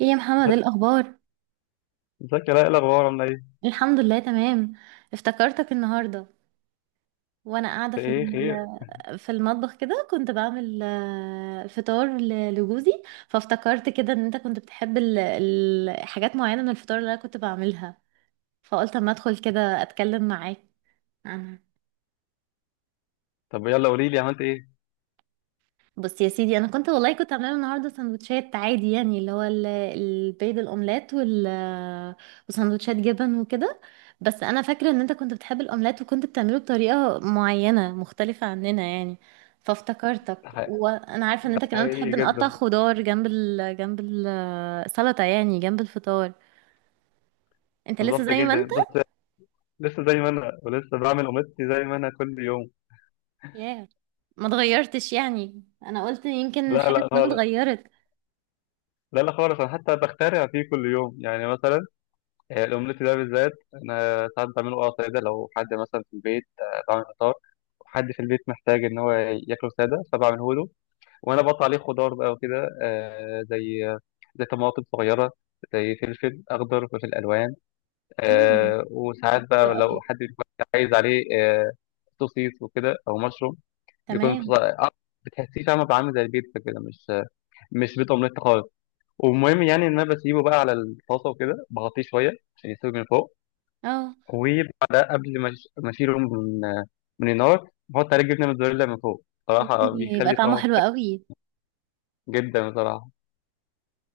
ايه يا محمد، ايه الاخبار؟ ازيك يا لاء؟ إيه الاخبار؟ عامله ايه؟ الحمد لله، تمام. افتكرتك النهارده وانا قاعده في في ايه خير؟ في المطبخ كده كنت بعمل فطار لجوزي. فافتكرت كده ان انت كنت بتحب حاجات معينه من الفطار اللي انا كنت بعملها. فقلت اما ادخل كده اتكلم معاك عنها. طب يلا قولي لي عملت ايه. بص يا سيدي، انا كنت والله كنت عامله النهارده سندوتشات عادي، يعني اللي هو البيض الاومليت وسندوتشات جبن وكده. بس انا فاكره ان انت كنت بتحب الاومليت، وكنت بتعمله بطريقه معينه مختلفه عننا يعني، فافتكرتك. ح- وانا عارفه ان انت كمان حقيقي بتحب نقطع جدا. خضار جنب جنب السلطه، يعني جنب الفطار. انت لسه بالظبط زي ما انت. جدا، بس لسه زي ما انا، ولسه بعمل قماشتي زي ما انا كل يوم. ياه. ما اتغيرتش، يعني انا قلت يمكن لا حاجه لا ما خالص. اتغيرت. لا لا خالص، انا حتى بخترع فيه كل يوم، يعني مثلا الاومليت ده بالذات انا ساعات بعمله اه ساده، لو حد مثلا في البيت، بعمل فطار وحد في البيت محتاج ان هو ياكله ساده فبعمله له. وانا بقطع عليه خضار بقى وكده، زي زي طماطم صغيره، زي فلفل اخضر، فلفل الوان. مم. آه، وساعات حلو بقى قوي. لو حد بيكون عايز عليه آه، سوسيس وكده او مشروم، بيكون تمام. بتحسيه فاهمه بقى عامل زي البيتزا كده، مش مش بيض اومليت خالص. والمهم يعني ان انا بسيبه بقى على الطاسه وكده، بغطيه شويه عشان يستوي من فوق، اه. وبعدها قبل ما اشيله من من النار، بحط عليه جبنه موتزاريلا من فوق. صراحه يعني يبقى بيخلي طعمه طعمه حلو قوي. جدا بصراحه.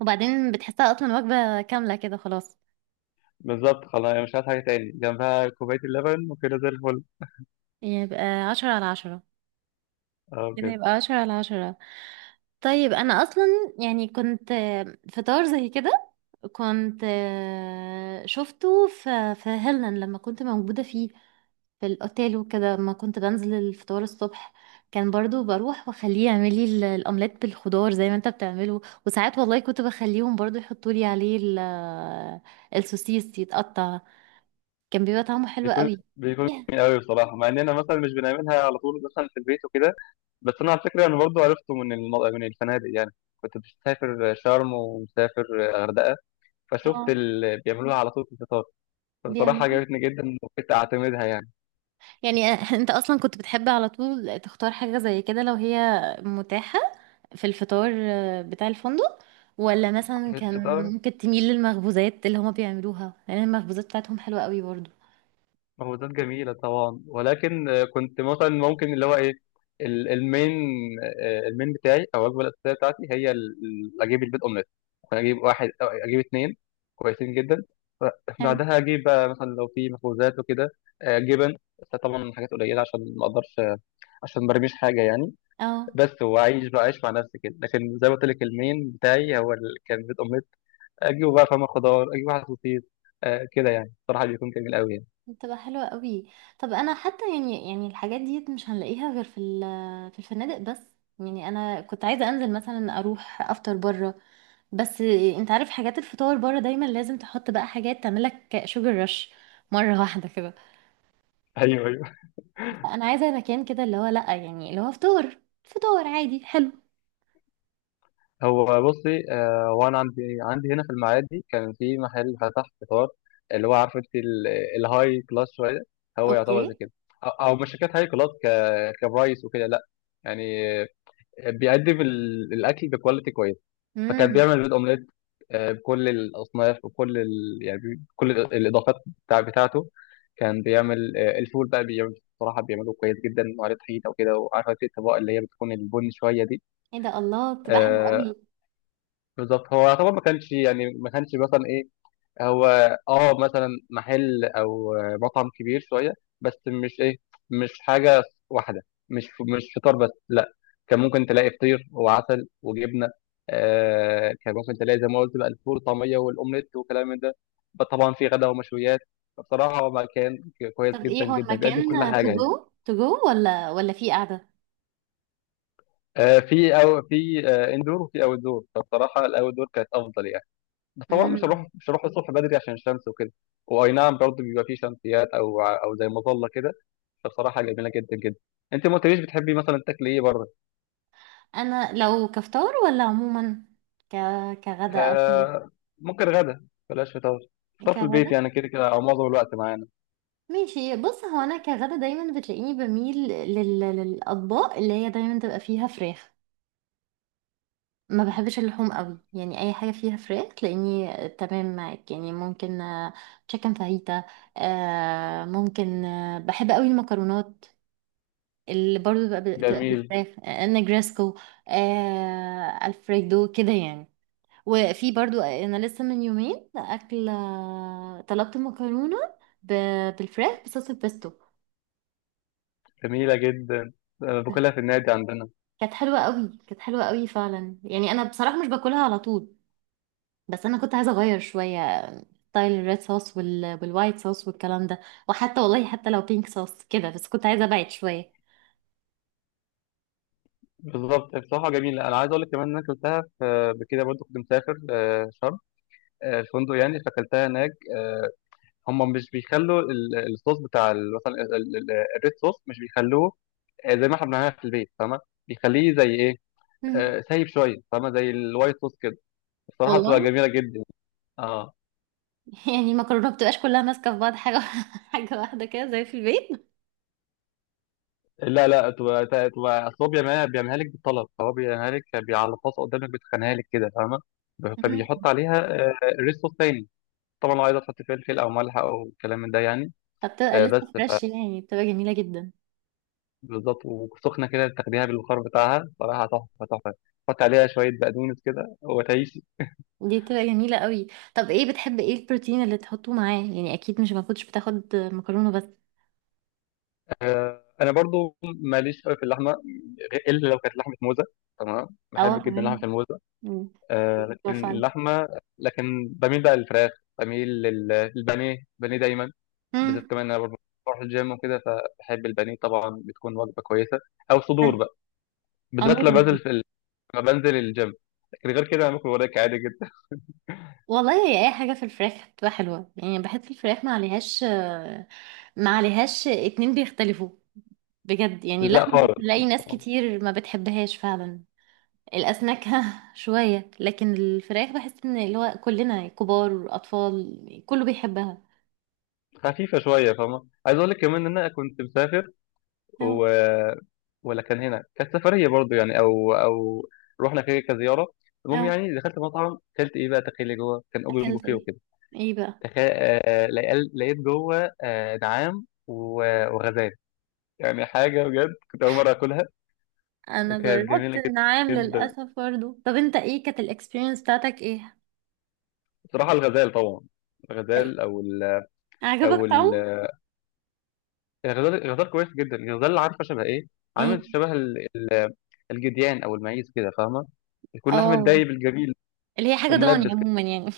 وبعدين بتحسها اصلا وجبة كاملة كده خلاص. بالظبط، خلاص أنا مش عايز حاجه تاني جنبها، كوبايه اللبن وكده زي الفل. يبقى 10 على 10. اه كده بجد. يبقى 10 على 10. طيب، انا اصلا يعني كنت فطار زي كده. كنت شفته في هيلن لما كنت موجودة فيه، في الاوتيل وكده ما كنت بنزل الفطار الصبح. كان برضو بروح واخليه يعمل لي الاومليت بالخضار زي ما انت بتعمله. وساعات والله كنت بخليهم برضو يحطوا لي عليه السوسيس يتقطع. كان بيبقى طعمه حلو بيكون قوي. بيكون جميل قوي بصراحه، مع اننا مثلا مش بنعملها على طول مثلا في البيت وكده. بس انا على فكره انا برضو عرفته من من الفنادق يعني. كنت مسافر شرم ومسافر غردقه، فشفت اه. اللي بيعملوها على طول في الفطار. فبصراحه بيعملوه. عجبتني جدا وكنت اعتمدها يعني يعني انت اصلا كنت بتحب على طول تختار حاجة زي كده لو هي متاحة في الفطار بتاع الفندق. ولا مثلا في كان الفطار. ممكن تميل للمخبوزات اللي هما بيعملوها، لان المخبوزات بتاعتهم حلوة قوي برضو. مهودات جميلة طبعا، ولكن كنت مثلا ممكن اللي هو ايه، المين، المين بتاعي او الوجبة الأساسية بتاعتي هي اجيب البيض اومليت، ممكن اجيب واحد أو اجيب اتنين كويسين جدا. ف- هل. بعدها اجيب بقى مثلا لو في مخبوزات وكده جبن، بس طبعا حاجات قليلة عشان ما اقدرش عشان ما برميش حاجة يعني. اه. بس واعيش بقى عيش مع نفسي كده. لكن زي ما قلت لك المين بتاعي هو كان بيض اومليت، اجيبه بقى فاهمة خضار، اجيب واحد سوسيس، كده يعني صراحة بيكون جميل قوي يعني. بتبقى حلوة قوي. طب انا حتى يعني الحاجات دي مش هنلاقيها غير في في الفنادق بس. يعني انا كنت عايزة انزل مثلا اروح افطر بره، بس انت عارف حاجات الفطار بره دايما لازم تحط بقى حاجات تعملك شوجر رش مرة واحدة كده. ايوه ايوه. فانا عايزة مكان كده اللي هو لا، يعني اللي هو فطار فطار عادي حلو. هو بصي وانا عندي هنا في المعادي كان في محل فتح فطار، اللي هو عارف انت الهاي كلاس شويه، هو يعتبر زي اوكي. كده، او مش شركات هاي كلاس، كبرايس وكده لا، يعني آه، بيقدم الاكل بكواليتي كويس. فكان امم. بيعمل بيض اومليت بكل الاصناف وكل يعني كل الاضافات بتاعته. كان بيعمل الفول بقى، بيعمل بصراحه، بيعمله كويس جدا، وعليه طحينه وكده، وعارفه انت الطبقه اللي هي بتكون البن شويه دي. ايه ده، الله، بتبقى حلوة آه، قوي. بالظبط. هو يعتبر ما كانش، يعني ما كانش مثلا ايه، هو اه مثلا محل او مطعم كبير شويه، بس مش ايه، مش حاجه واحده، مش مش فطار بس لا، كان ممكن تلاقي فطير وعسل وجبنه، آه كان ممكن تلاقي زي ما قلت بقى الفول والطعميه والاومليت وكلام من ده، بس طبعا في غدا ومشويات. فبصراحه هو مكان كويس طب ايه جدا هو جدا، بيقدم المكان؟ كل حاجه تو يعني. جو تو جو ولا في؟ آه، في أو في آه اندور وفي اوت دور، فبصراحه الاوت دور كانت افضل يعني. بس طبعا قاعدة. مش هروح الصبح بدري عشان الشمس وكده، واي نعم برضه بيبقى فيه شمسيات او او زي مظله كده. فبصراحه جميله جدا جدا. انت ما قلتليش بتحبي مثلا تاكلي ايه بره؟ انا لو كفطار ولا عموما ك... كغدا او كده؟ آه، ممكن غدا بلاش فطار، فطار في البيت كغدا. يعني كده كده او معظم الوقت معانا. ماشي، بص هو انا كغدا دايما بتلاقيني بميل للاطباق اللي هي دايما تبقى فيها فراخ. ما بحبش اللحوم قوي، يعني اي حاجه فيها فراخ تلاقيني تمام معاك، يعني ممكن تشيكن فاهيتا. ممكن بحب قوي المكرونات اللي برضو بتبقى جميل. بالفراخ النجرسكو. الفريدو كده يعني. وفي برضو انا لسه من يومين اكل، طلبت مكرونه بالفراخ بصوص البيستو. جميله جدا. باكلها في النادي عندنا. كانت حلوه قوي، كانت حلوه قوي فعلا، يعني انا بصراحه مش باكلها على طول. بس انا كنت عايزه اغير شويه ستايل الريد صوص والوايت صوص والكلام ده. وحتى والله حتى لو بينك صوص كده، بس كنت عايزه ابعد شويه. بالظبط بصراحه جميله. انا عايز اقول لك كمان ان انا اكلتها في بكده برضه، كنت مسافر شرم، الفندق يعني، فاكلتها هناك. هم مش بيخلوا الصوص بتاع ال- مثلا ال- ال- ال- الريد صوص، مش بيخلوه زي ما احنا بنعملها في البيت فاهمه، بيخليه زي ايه، مم. سايب شويه فاهمه، زي الوايت صوص كده. الصراحه بتبقى والله. جميله جدا. اه. يعني المكرونه ما بتبقاش كلها ماسكه في بعض حاجه حاجه واحده كده زي في البيت. لا لا، بتبقى اصل هو بيعملها، لك بالطلب، هو بيعملها لك على الطاسه قدامك، بتخنها لك كده فاهمه، مم. فبيحط عليها آه، ريد صوص تاني، طبعا لو عايزه تحط فلفل او ملح او كلام من ده يعني. فبتبقى لسه بس فريش، يعني بتبقى جميله جدا. بالظبط، وسخنة كده تاخديها بالبخار بتاعها صراحة تحفة تحفة، حط عليها شوية بقدونس كده وتعيش. دي بتبقى جميلة قوي. طب ايه بتحب، ايه البروتين اللي تحطه معاه؟ يعني اكيد مش ما كنتش بتاخد مكرونة بس. أنا برضو ماليش قوي في اللحمة، إلا لو كانت لحمة موزة. تمام. اه، بحب جدا لحمة تمام. الموزة. مم. آه لكن أيوة، فعلا. اللحمة، لكن بميل بقى للفراخ. بميل للبانيه، البانيه دايما، بالذات مم. كمان أنا برضو بروح الجيم وكده، فبحب البانيه طبعا بتكون وجبة كويسة. أو صدور بقى، بالذات عموما. لما بنزل في لما بنزل الجيم. لكن غير كده أنا باكل وراك عادي جدا. والله هي اي حاجة في الفراخ بتبقى حلوة، يعني بحس الفراخ ما عليهاش اتنين بيختلفوا. بجد، يعني لا اللحمة خالص. بتلاقي ناس كتير ما بتحبهاش فعلا. الأسماك ها، شوية، لكن الفراخ بحس ان اللي هو كلنا كبار أطفال كله بيحبها. خفيفه شويه فاهمه. عايز اقول لك كمان ان انا كنت مسافر أو و... ولا كان هنا، كانت سفريه برضو يعني، او رحنا كده كزياره. المهم أو يعني دخلت مطعم، اكلت ايه بقى تخيلي، جوه كان اوبن اكلت بوفيه ايه وكده. ايه بقى؟ تخيل آه، لقيت جوه آه، نعام وغزال. يعني حاجه بجد كنت اول مره اكلها. انا وكانت جميله جربت جدا النعام جدا. للاسف برضه. طب انت ايه كانت الاكسبيرينس بتاعتك ايه؟ بصراحه الغزال طبعا، الغزال او ال... او عجبك ال... طعمه؟ الغزال الغزال كويس جدا. الغزال عارفه شبه ايه؟ ايه؟ عامل شبه الجديان او المعيز كده فاهمه، يكون لحم اه. الدايب الجميل اللي هي حاجه وملبس ضاني كده. عموما يعني.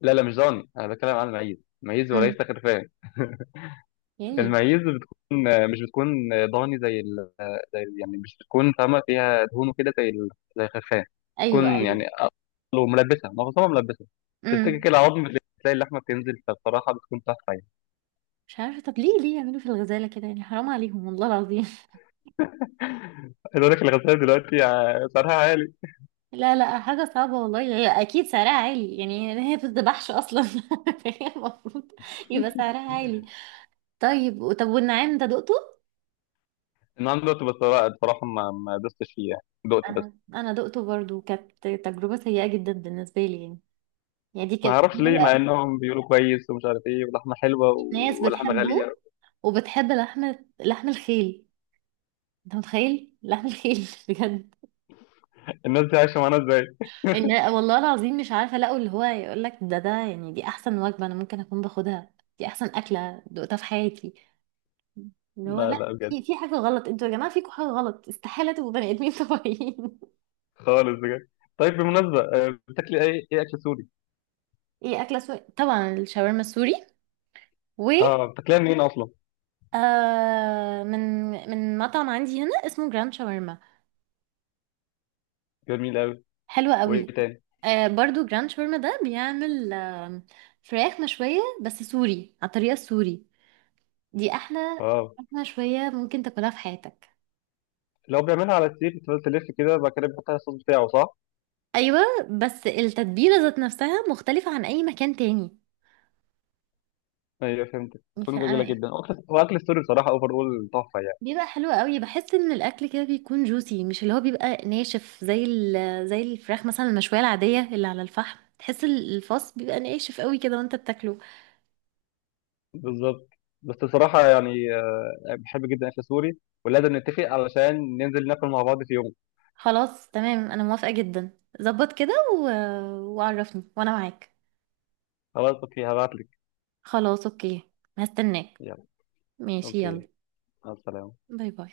لا لا مش ضاني، انا بتكلم عن المعيز. المعيز امم. وليس خرفان. يعني. المعيز مش بتكون ضاني زي يعني مش بتكون فاهمه فيها دهون كده زي زي الخرفان. ايوه، بتكون ايوه. يعني اقله ملبسه، معظمها ملبسه، تمسكي امم. كده عظم بتلاقي اللحمه بتنزل. فبصراحه بتكون تحفه يعني. مش عارفه، طب ليه يعملوا في الغزاله كده، يعني حرام عليهم والله العظيم. عايز اقول لك الغزال دلوقتي سعرها عالي. لا، لا، حاجه صعبه والله، هي اكيد سعرها عالي، يعني هي بتذبحش اصلا فهي المفروض يبقى سعرها عالي. طيب، طب، والنعام ده دقته؟ النهارده دوت بصراحة، بصراحة ما دوستش فيه يعني، دقت بس. انا دقته برضو، كانت تجربة سيئة جدا بالنسبة لي يعني. يعني دي ما كانت اعرفش ليه، ناس مع انهم بيقولوا كويس ومش عارف ايه، ولحمة حلوة ناس ولحمة غالية. بتحبه وبتحب لحم الخيل. انت متخيل لحم الخيل؟ بجد. الناس دي عايشة معانا ازاي؟ ان والله العظيم مش عارفة، لقوا اللي هو يقول لك ده يعني دي احسن وجبة انا ممكن اكون باخدها. دي احسن اكلة دقتها في حياتي. اللي هو لا لا، لا في بجد، في حاجة غلط، انتوا يا جماعة فيكم حاجة غلط، استحالة تبقوا بني ادمين طبيعيين. خالص بجد. طيب بالمناسبة بتاكلي ايه، ايه اكل سوري؟ ايه اكلة سوري، طبعا الشاورما السوري. اه، بتاكليها منين اصلا؟ من مطعم عندي هنا اسمه جراند شاورما. جميل قوي. حلو وايه قوي. تاني؟ برضو جراند شاورما ده بيعمل فراخ مشوية بس سوري على الطريقة السوري. دي أحلى اه. فراخ مشوية ممكن تاكلها في حياتك. لو بيعملها على السيخ بتفضل تلف كده، بعد كده بتحط عليها الصوص بتاعه، صح؟ أيوة. بس التتبيلة ذات نفسها مختلفة عن أي مكان تاني. ايوه فهمت، بتكون فأنا جميلة إيه. جدا. واكل السوري بصراحة اوفر اول تحفة يعني. بيبقى حلو قوي، بحس ان الاكل كده بيكون جوسي، مش اللي هو بيبقى ناشف زي زي الفراخ مثلا المشويه العاديه اللي على الفحم، تحس الفص بيبقى ناشف قوي كده وانت بتاكله. بالظبط. بس بصراحة يعني بحب جدا اكل سوري، ولازم نتفق علشان ننزل ناكل مع بعض في يوم. خلاص، تمام، انا موافقة جدا، ظبط كده وعرفني وانا معاك. خلاص اوكي، هبعت لك. خلاص اوكي، هستناك. يلا. ماشي اوكي. يلا. مع السلامه. باي، باي.